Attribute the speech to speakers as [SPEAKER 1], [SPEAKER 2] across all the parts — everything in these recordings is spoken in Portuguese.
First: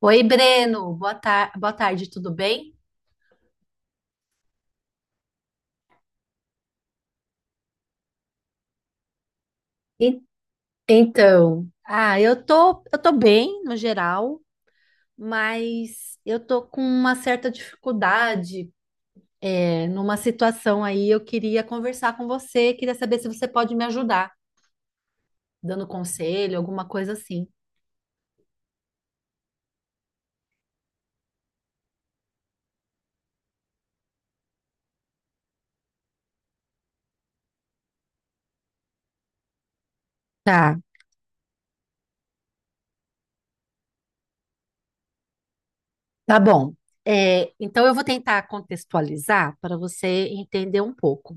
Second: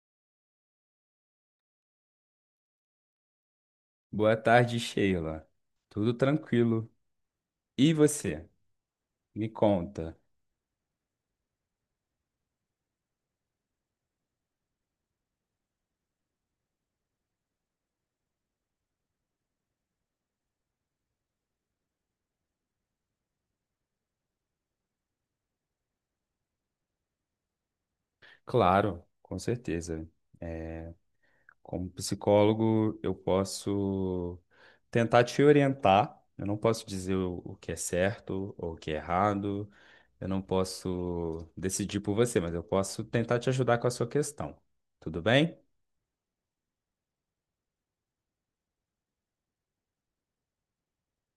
[SPEAKER 1] Oi, Breno, boa tarde, tudo bem?
[SPEAKER 2] Boa tarde, Sheila. Tudo tranquilo? E você? Me conta.
[SPEAKER 1] En- Então, Ah, eu tô bem no geral, mas eu tô com uma certa dificuldade, numa situação aí. Eu queria conversar com você, queria saber se você pode me ajudar, dando conselho, alguma coisa assim.
[SPEAKER 2] Claro, com certeza. É, como psicólogo, eu posso tentar te orientar. Eu não posso dizer o que é certo ou o que é errado. Eu não
[SPEAKER 1] Tá,
[SPEAKER 2] posso decidir por você, mas eu posso tentar te ajudar com a sua questão. Tudo bem?
[SPEAKER 1] tá bom. Então eu vou tentar contextualizar para você entender um pouco.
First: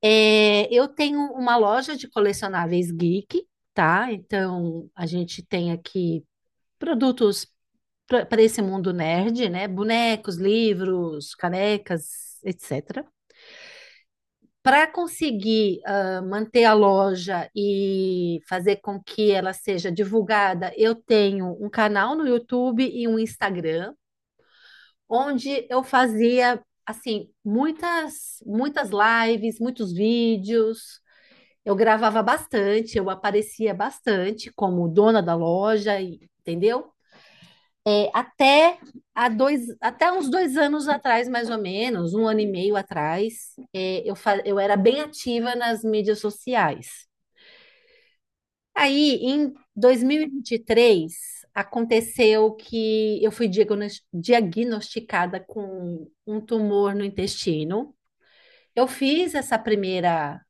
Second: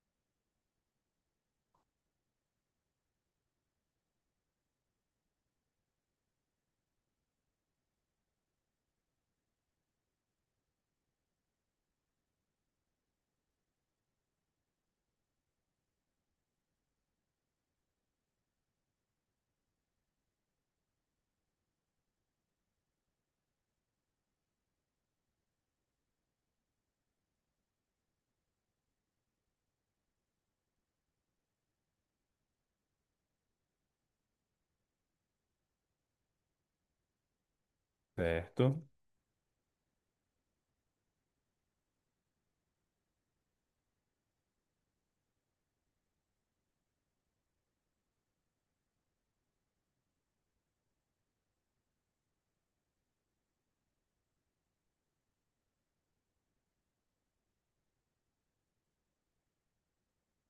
[SPEAKER 1] Eu tenho uma loja de colecionáveis geek, tá? Então a gente tem aqui produtos para esse mundo nerd, né? Bonecos, livros, canecas, etc. Para conseguir manter a loja e fazer com que ela seja divulgada, eu tenho um canal no YouTube e um Instagram, onde eu fazia assim muitas muitas lives, muitos vídeos. Eu gravava bastante, eu aparecia bastante como dona da loja, entendeu? É, até
[SPEAKER 2] Certo.
[SPEAKER 1] até uns dois anos atrás, mais ou menos, um ano e meio atrás, eu era bem ativa nas mídias sociais. Aí, em dois mil e vinte e três, aconteceu que eu fui diagnosticada com um tumor no intestino. Eu fiz essa primeira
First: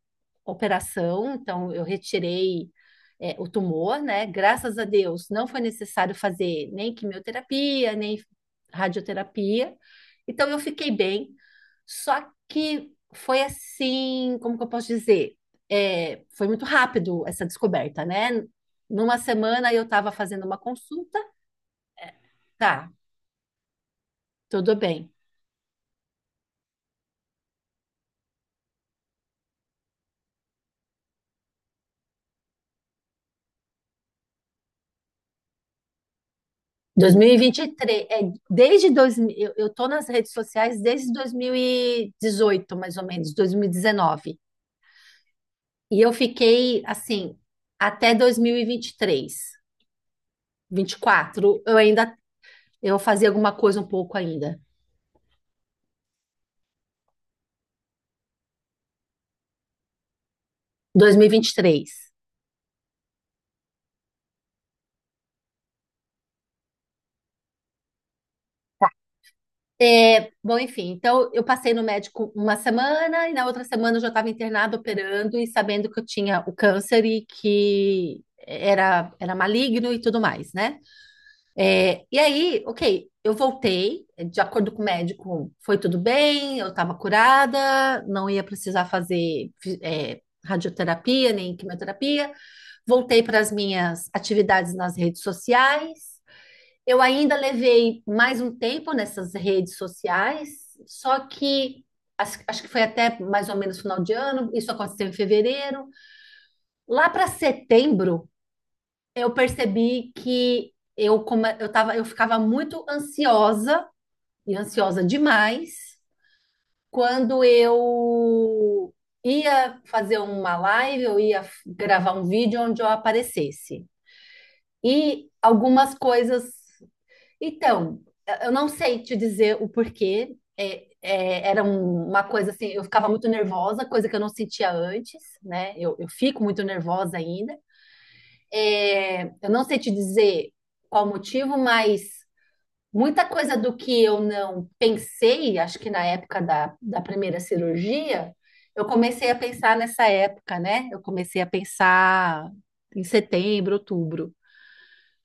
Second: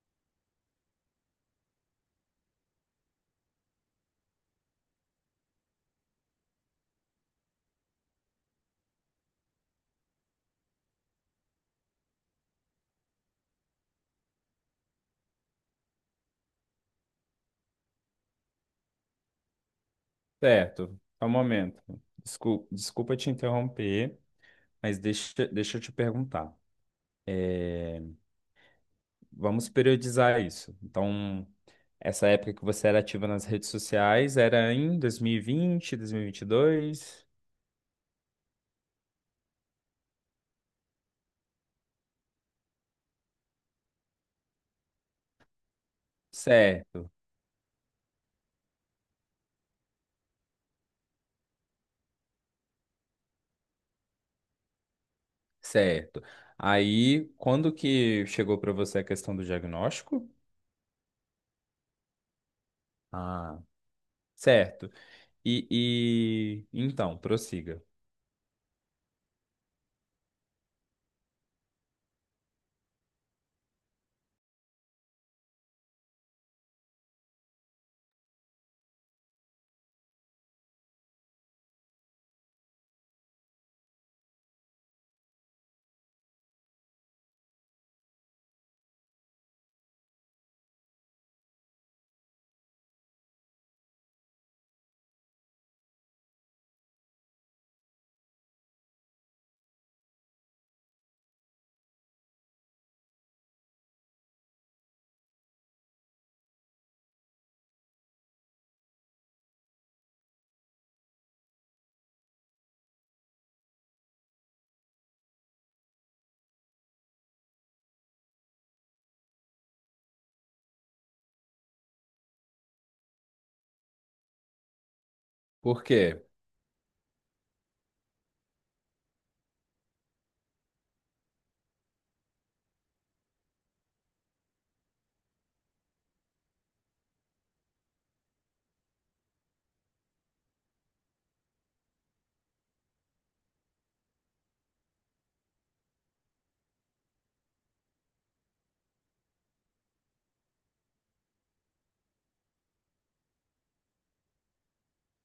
[SPEAKER 1] operação, então eu retirei o tumor, né? Graças a Deus, não foi necessário fazer nem quimioterapia, nem radioterapia. Então eu fiquei bem. Só que foi assim, como que eu posso dizer? Foi muito rápido essa descoberta, né? Numa semana eu estava fazendo uma
[SPEAKER 2] Certo.
[SPEAKER 1] consulta,
[SPEAKER 2] Só um momento. Desculpa,
[SPEAKER 1] tá,
[SPEAKER 2] desculpa te interromper,
[SPEAKER 1] tudo
[SPEAKER 2] mas
[SPEAKER 1] bem.
[SPEAKER 2] deixa eu te perguntar. Vamos periodizar isso. Então, essa época que você era ativa nas redes sociais era em 2020, 2022?
[SPEAKER 1] 2023, eu tô nas redes sociais desde 2018, mais ou menos, 2019. E dezenove. E eu fiquei
[SPEAKER 2] Certo,
[SPEAKER 1] assim até 2023, 24, eu fazia alguma coisa um pouco ainda.
[SPEAKER 2] certo. Aí, quando que chegou para você a questão do diagnóstico?
[SPEAKER 1] 2023.
[SPEAKER 2] Ah, certo. E então, prossiga.
[SPEAKER 1] Bom, enfim, então eu passei no médico uma semana e na outra semana eu já estava internada operando e sabendo que eu tinha o câncer e que era maligno e tudo mais, né? E aí, ok, eu voltei, de acordo com o médico, foi tudo bem, eu estava curada, não ia precisar fazer radioterapia nem quimioterapia. Voltei para as minhas atividades nas redes sociais. Eu ainda levei mais um tempo nessas redes sociais, só que acho que foi até mais ou menos final de ano, isso aconteceu em fevereiro. Lá para setembro, eu percebi que eu, come- eu tava, eu ficava muito ansiosa e ansiosa demais quando eu ia fazer uma live, eu ia gravar um vídeo onde eu aparecesse. E
[SPEAKER 2] Por
[SPEAKER 1] algumas
[SPEAKER 2] quê?
[SPEAKER 1] coisas. Então, eu não sei te dizer o porquê. Uma coisa assim, eu ficava muito nervosa, coisa que eu não sentia antes, né? Eu fico muito nervosa ainda, eu não sei te dizer qual motivo, mas muita coisa do que eu não pensei, acho que na época da primeira cirurgia, eu comecei a pensar nessa época, né? Eu comecei a pensar em setembro, outubro.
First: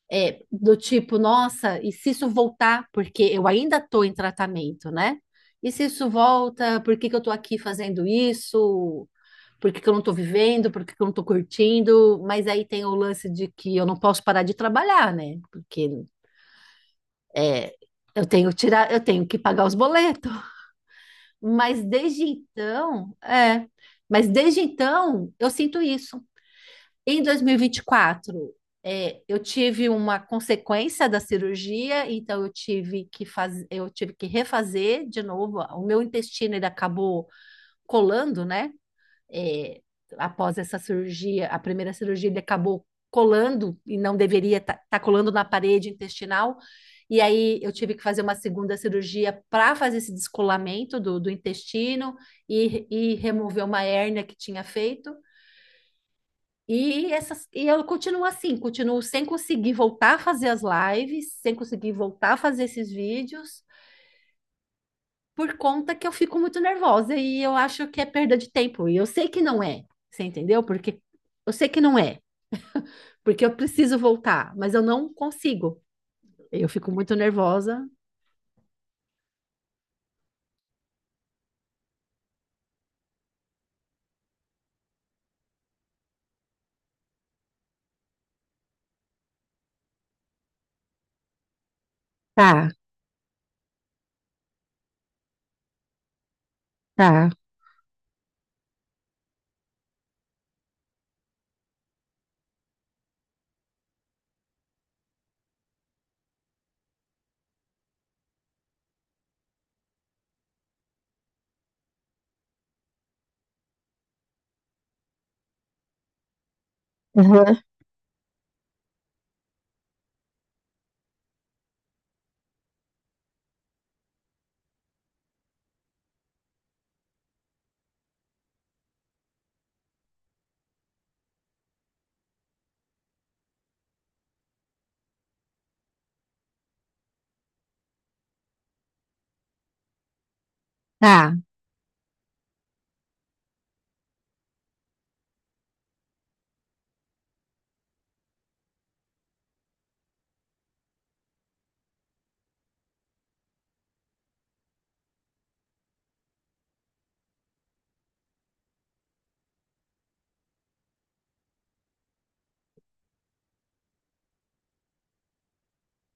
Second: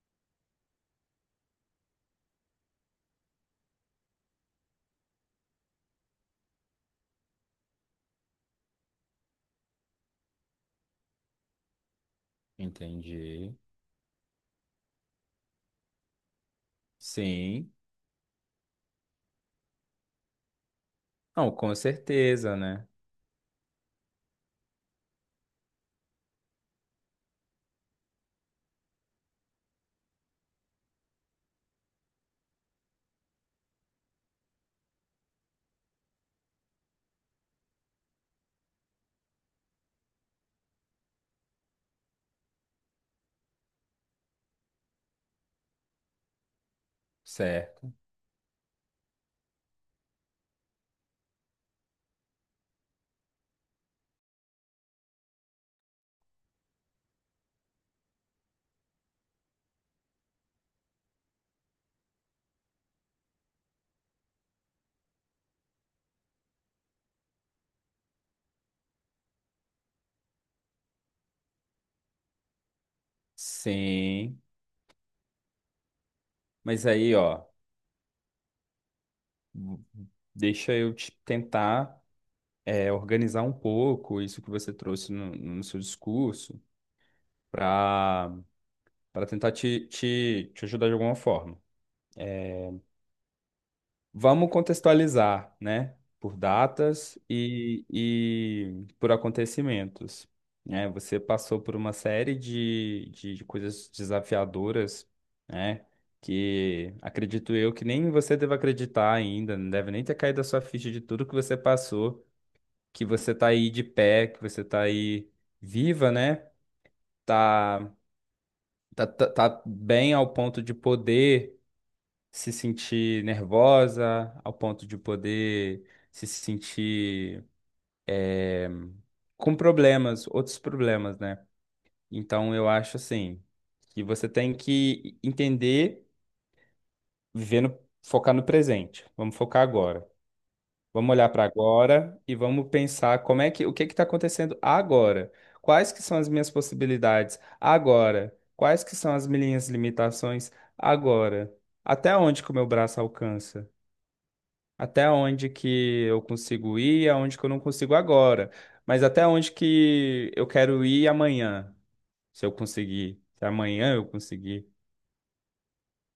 [SPEAKER 1] Do tipo, nossa, e se isso voltar, porque eu ainda estou em tratamento, né? E se isso volta, por que que eu estou aqui fazendo isso? Por que que eu não estou vivendo? Por que que eu não estou curtindo? Mas aí tem o lance de
[SPEAKER 2] Entendi.
[SPEAKER 1] que eu não posso parar de trabalhar, né? Porque
[SPEAKER 2] Sim.
[SPEAKER 1] eu tenho que tirar, eu tenho que pagar os boletos.
[SPEAKER 2] Não, com
[SPEAKER 1] Mas desde
[SPEAKER 2] certeza, né?
[SPEAKER 1] então, é, mas desde então eu sinto isso. Em 2024, eu tive uma consequência da cirurgia, então eu tive que refazer de novo. O meu intestino ele acabou colando, né? É, Após essa cirurgia, a primeira cirurgia, ele acabou colando e não deveria estar colando na parede intestinal. E aí eu tive
[SPEAKER 2] Certo.
[SPEAKER 1] que fazer uma segunda cirurgia para fazer esse descolamento do intestino e remover uma hérnia que tinha feito. E eu continuo assim, continuo sem conseguir voltar a fazer as lives, sem conseguir voltar a fazer esses vídeos, por conta que eu fico muito nervosa e eu acho que é perda de tempo. E eu sei que não é, você entendeu? Porque eu sei que não é, porque eu preciso
[SPEAKER 2] Sim.
[SPEAKER 1] voltar, mas eu não consigo. Eu
[SPEAKER 2] Mas
[SPEAKER 1] fico muito
[SPEAKER 2] aí, ó,
[SPEAKER 1] nervosa.
[SPEAKER 2] deixa eu te tentar organizar um pouco isso que você trouxe no seu discurso para para tentar te ajudar de alguma forma. É,
[SPEAKER 1] Tá,
[SPEAKER 2] vamos contextualizar, né? Por datas
[SPEAKER 1] tá,
[SPEAKER 2] e por acontecimentos. Né? Você passou por uma série de, de coisas desafiadoras, né? Que acredito eu que nem você deve acreditar ainda, não deve nem ter caído a sua ficha de tudo que você passou, que você tá aí de pé, que você tá aí viva, né?
[SPEAKER 1] aham,
[SPEAKER 2] Tá, tá, bem ao ponto de poder se sentir nervosa, ao ponto de poder se sentir com problemas, outros problemas, né? Então eu acho assim que você tem que entender, viver no, focar no presente. Vamos focar agora. Vamos olhar
[SPEAKER 1] tá,
[SPEAKER 2] para agora e vamos pensar como é que o que está acontecendo agora? Quais que são as minhas possibilidades agora? Quais que são as minhas limitações agora? Até onde que o meu braço alcança? Até onde que eu consigo ir e aonde que eu não consigo agora? Mas até onde que eu quero ir amanhã, se eu conseguir, se amanhã eu conseguir,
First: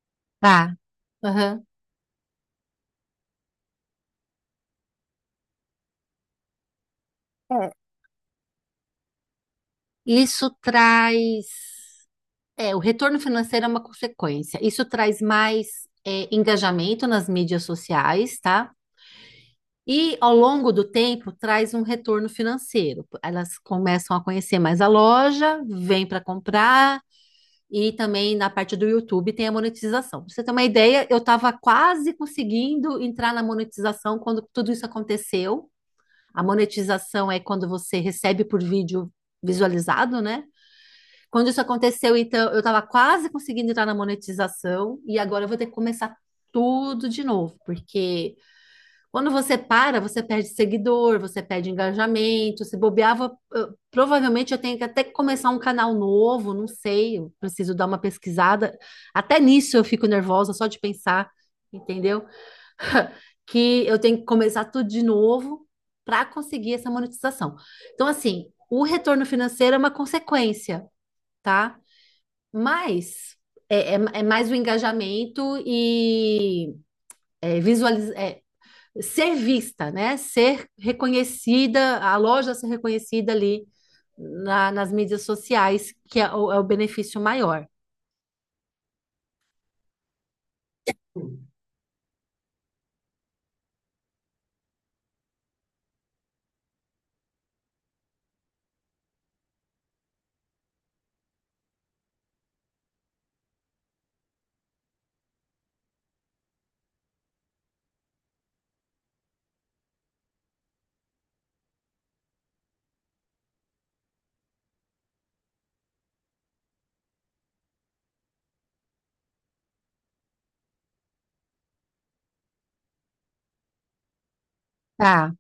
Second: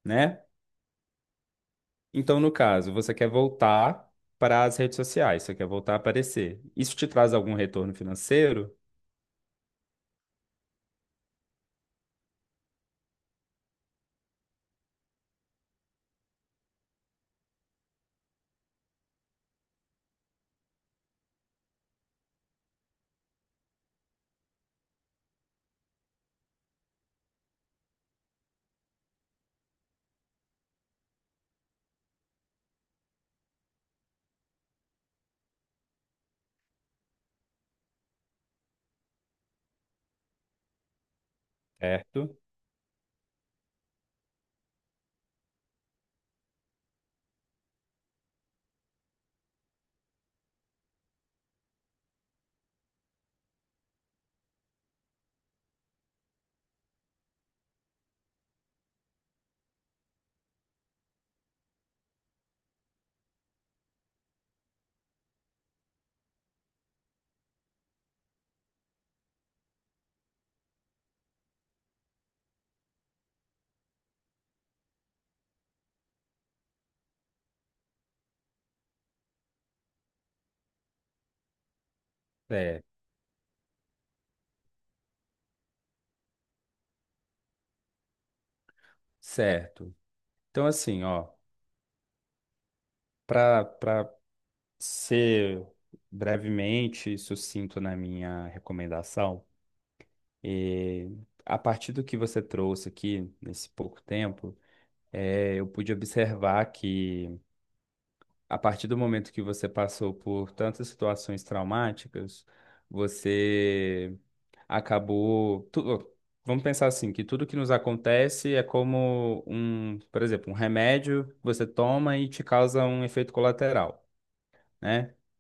[SPEAKER 2] né?
[SPEAKER 1] tá. Aham.
[SPEAKER 2] Então, no caso, você quer voltar para as redes sociais, você quer voltar a aparecer. Isso te traz algum
[SPEAKER 1] É,
[SPEAKER 2] retorno financeiro?
[SPEAKER 1] Isso traz. O retorno financeiro é uma consequência. Isso traz mais engajamento nas mídias sociais, tá? E ao longo do tempo traz um retorno financeiro. Elas começam a conhecer mais a loja, vêm para comprar e também na parte do YouTube tem a monetização. Pra você ter uma ideia, eu estava quase conseguindo entrar na monetização quando tudo isso aconteceu. A monetização é quando você recebe por vídeo visualizado, né? Quando isso aconteceu,
[SPEAKER 2] Certo?
[SPEAKER 1] então, eu estava quase conseguindo entrar na monetização e agora eu vou ter que começar tudo de novo, porque quando você para, você perde seguidor, você perde engajamento, se bobeava, provavelmente eu tenho que até começar um canal novo, não sei, eu preciso dar uma pesquisada. Até nisso eu fico nervosa só de pensar, entendeu? Que eu tenho que começar tudo de novo para conseguir essa monetização. Então, assim, o retorno financeiro é uma consequência, tá? Mas é mais o engajamento e é, visualiz- é, ser vista, né? Ser reconhecida, a loja ser
[SPEAKER 2] É,
[SPEAKER 1] reconhecida ali nas mídias sociais, que é o benefício maior.
[SPEAKER 2] certo. Então, assim, ó, para ser brevemente sucinto na minha recomendação, eh, a partir do que você trouxe aqui nesse pouco tempo, eu pude observar que a partir do momento que você passou por tantas situações traumáticas, você acabou. tu- vamos pensar assim, que tudo que nos acontece é como um, por exemplo, um remédio que você toma e te causa um efeito colateral, né?
[SPEAKER 1] Tá,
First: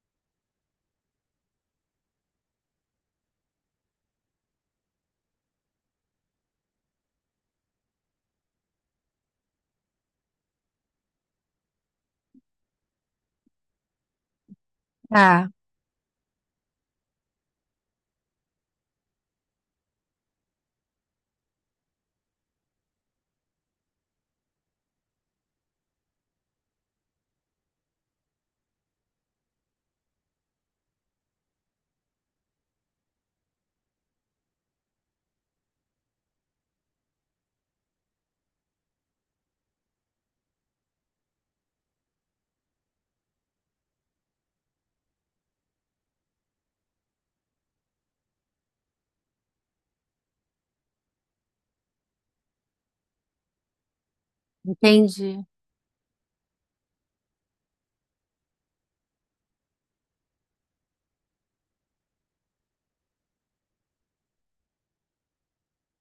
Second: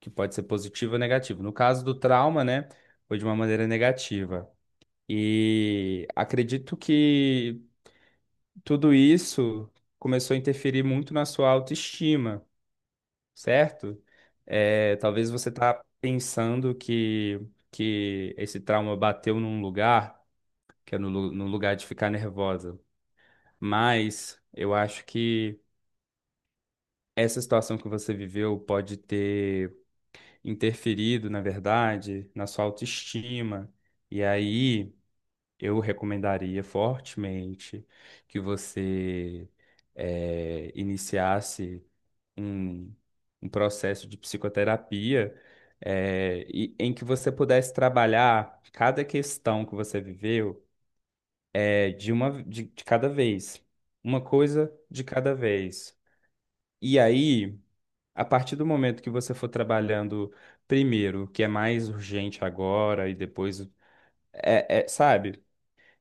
[SPEAKER 2] Que pode ser positivo ou negativo. No caso do trauma, né, foi de uma maneira negativa. E acredito que tudo isso começou a interferir muito na sua autoestima, certo? É, talvez
[SPEAKER 1] tá,
[SPEAKER 2] você tá pensando que esse trauma bateu num lugar que é no lugar de ficar nervosa. Mas eu acho que essa situação que você viveu pode ter interferido, na verdade, na sua autoestima. E aí eu recomendaria fortemente que você iniciasse um, um processo de psicoterapia. Em que você pudesse trabalhar cada questão que você viveu. É de uma de cada vez. Uma coisa de cada
[SPEAKER 1] entendi.
[SPEAKER 2] vez. E aí, a partir do momento que você for trabalhando primeiro, o que é mais urgente agora, e depois. É, é, sabe?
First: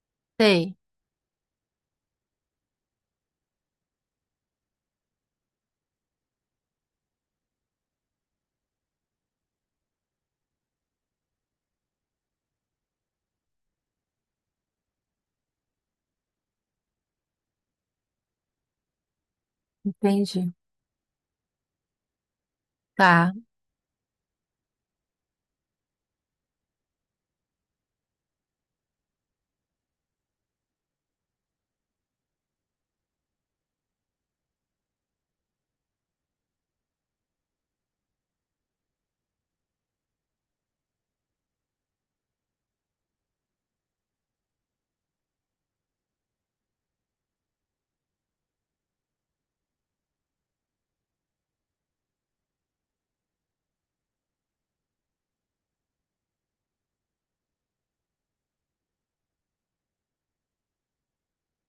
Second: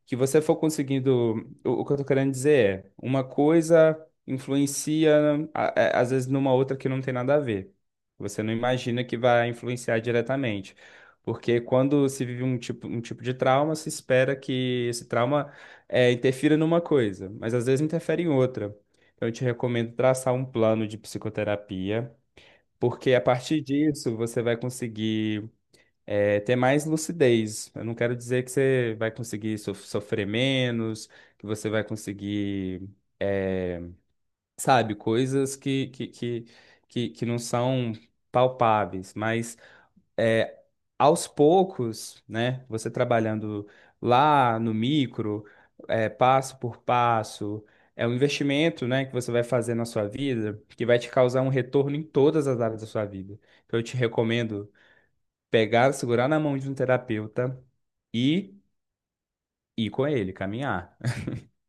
[SPEAKER 2] Que você for
[SPEAKER 1] Sei,
[SPEAKER 2] conseguindo. O que eu tô querendo dizer é, uma coisa influencia, a- às vezes, numa outra que não tem nada a ver. Você não imagina que vai influenciar diretamente. Porque quando se vive um tipo de trauma, se espera que esse trauma interfira numa coisa, mas às vezes interfere em outra. Então, eu te recomendo traçar um
[SPEAKER 1] entendi.
[SPEAKER 2] plano de psicoterapia, porque a
[SPEAKER 1] Tá,
[SPEAKER 2] partir disso você vai conseguir ter mais lucidez. Eu não quero dizer que você vai conseguir sofrer menos, que você vai conseguir, é, sabe, coisas que, que não são palpáveis, mas é, aos poucos, né, você trabalhando lá no micro, é, passo por passo, é um investimento, né, que você vai fazer na sua vida que vai te causar um retorno em todas as áreas da sua vida. Então, eu te recomendo pegar, segurar na mão de um terapeuta e ir com ele, caminhar.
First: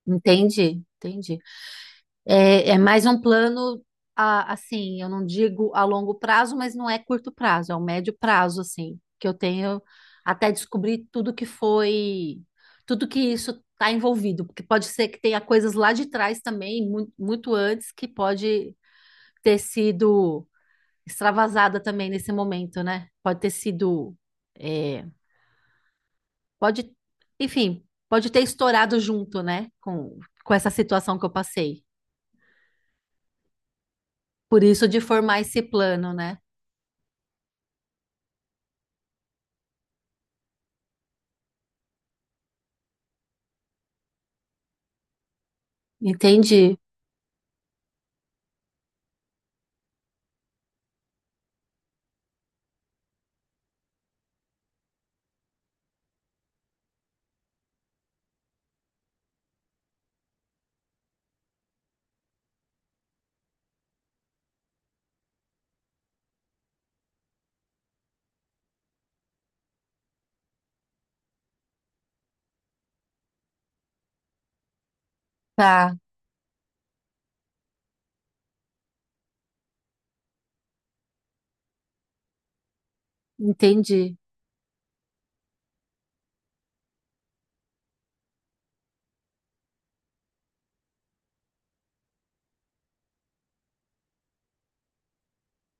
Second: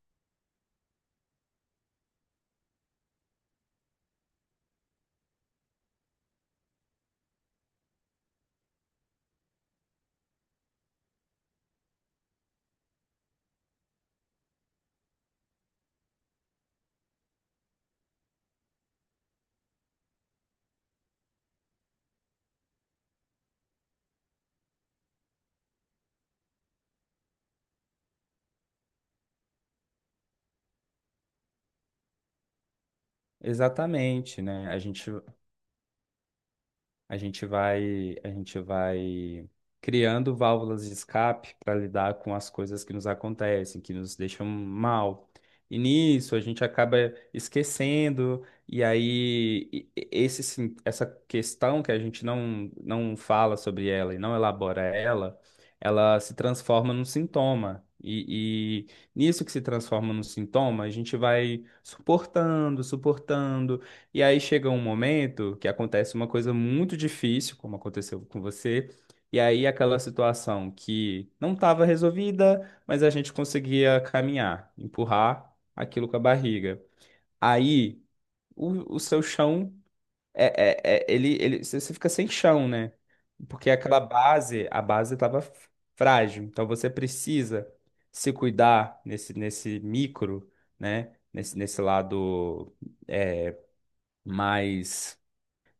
[SPEAKER 1] entendi, entendi. É mais um plano, assim, eu não digo a longo prazo, mas não é curto prazo, é um médio prazo, assim, que eu tenho até descobrir tudo que foi, tudo que isso está envolvido, porque pode ser que tenha coisas lá de trás também, muito antes, que pode ter sido extravasada também nesse momento, né? Pode ter sido, é, pode, enfim, pode ter estourado junto, né, com essa situação que eu passei.
[SPEAKER 2] Exatamente,
[SPEAKER 1] Por
[SPEAKER 2] né? A
[SPEAKER 1] isso de
[SPEAKER 2] gente,
[SPEAKER 1] formar esse plano, né?
[SPEAKER 2] a gente vai, a gente vai criando válvulas de escape para lidar com as coisas que nos acontecem, que nos deixam mal. E nisso a gente
[SPEAKER 1] Entendi.
[SPEAKER 2] acaba esquecendo, e aí esse, essa questão que a gente não fala sobre ela e não elabora ela, ela se transforma num sintoma. E nisso que se transforma num sintoma, a gente vai suportando, suportando. E aí chega um momento que acontece uma coisa muito difícil, como aconteceu com você, e aí aquela situação que não estava resolvida, mas a gente conseguia caminhar, empurrar
[SPEAKER 1] Tá,
[SPEAKER 2] aquilo com a barriga. Aí o seu chão é, ele você fica sem chão, né? Porque aquela
[SPEAKER 1] entendi.
[SPEAKER 2] base, a base estava frágil. Então você precisa se cuidar nesse micro, né? Nesse lado é, mais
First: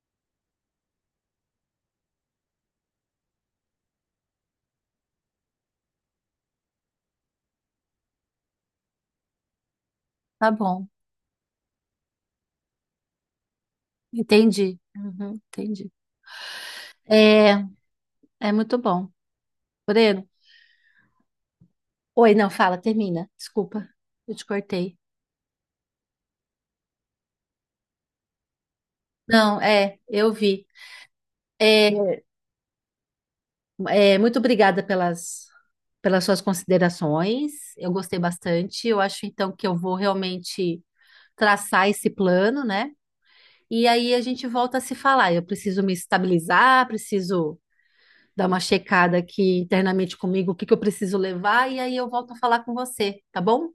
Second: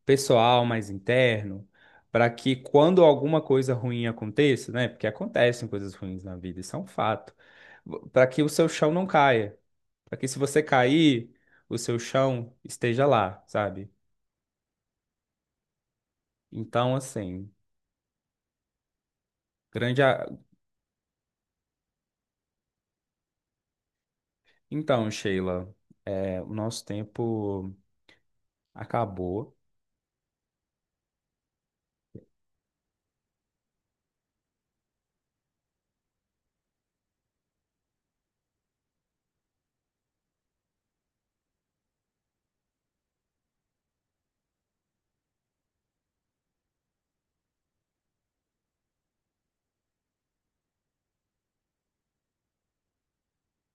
[SPEAKER 2] pessoal, mais interno, para que quando alguma coisa ruim aconteça, né? Porque acontecem coisas ruins na vida, isso é um fato, para que o seu chão não caia, para que se
[SPEAKER 1] Tá
[SPEAKER 2] você
[SPEAKER 1] bom.
[SPEAKER 2] cair, o seu chão esteja lá, sabe?
[SPEAKER 1] Entendi. Uhum, entendi.
[SPEAKER 2] Então,
[SPEAKER 1] É, é muito bom,
[SPEAKER 2] grande.
[SPEAKER 1] Breno.
[SPEAKER 2] a-
[SPEAKER 1] Oi, não, fala, termina. Desculpa, eu te cortei.
[SPEAKER 2] então, Sheila, é, o nosso tempo acabou.
[SPEAKER 1] Não, eu vi. É, muito obrigada pelas suas considerações. Eu gostei bastante. Eu acho então que eu vou realmente traçar esse plano, né? E aí a gente volta a se falar. Eu preciso me estabilizar, preciso dar uma checada aqui internamente comigo, o que que eu preciso levar, e aí eu volto a falar com você, tá bom?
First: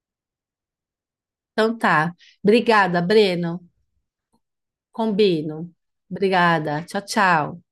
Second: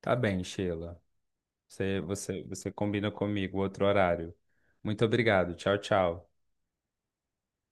[SPEAKER 2] Tá bem, Sheila.
[SPEAKER 1] Então
[SPEAKER 2] Você,
[SPEAKER 1] tá.
[SPEAKER 2] você, você
[SPEAKER 1] Obrigada,
[SPEAKER 2] combina comigo
[SPEAKER 1] Breno.
[SPEAKER 2] outro horário. Muito obrigado.
[SPEAKER 1] Combino.
[SPEAKER 2] Tchau, tchau.
[SPEAKER 1] Obrigada. Tchau, tchau.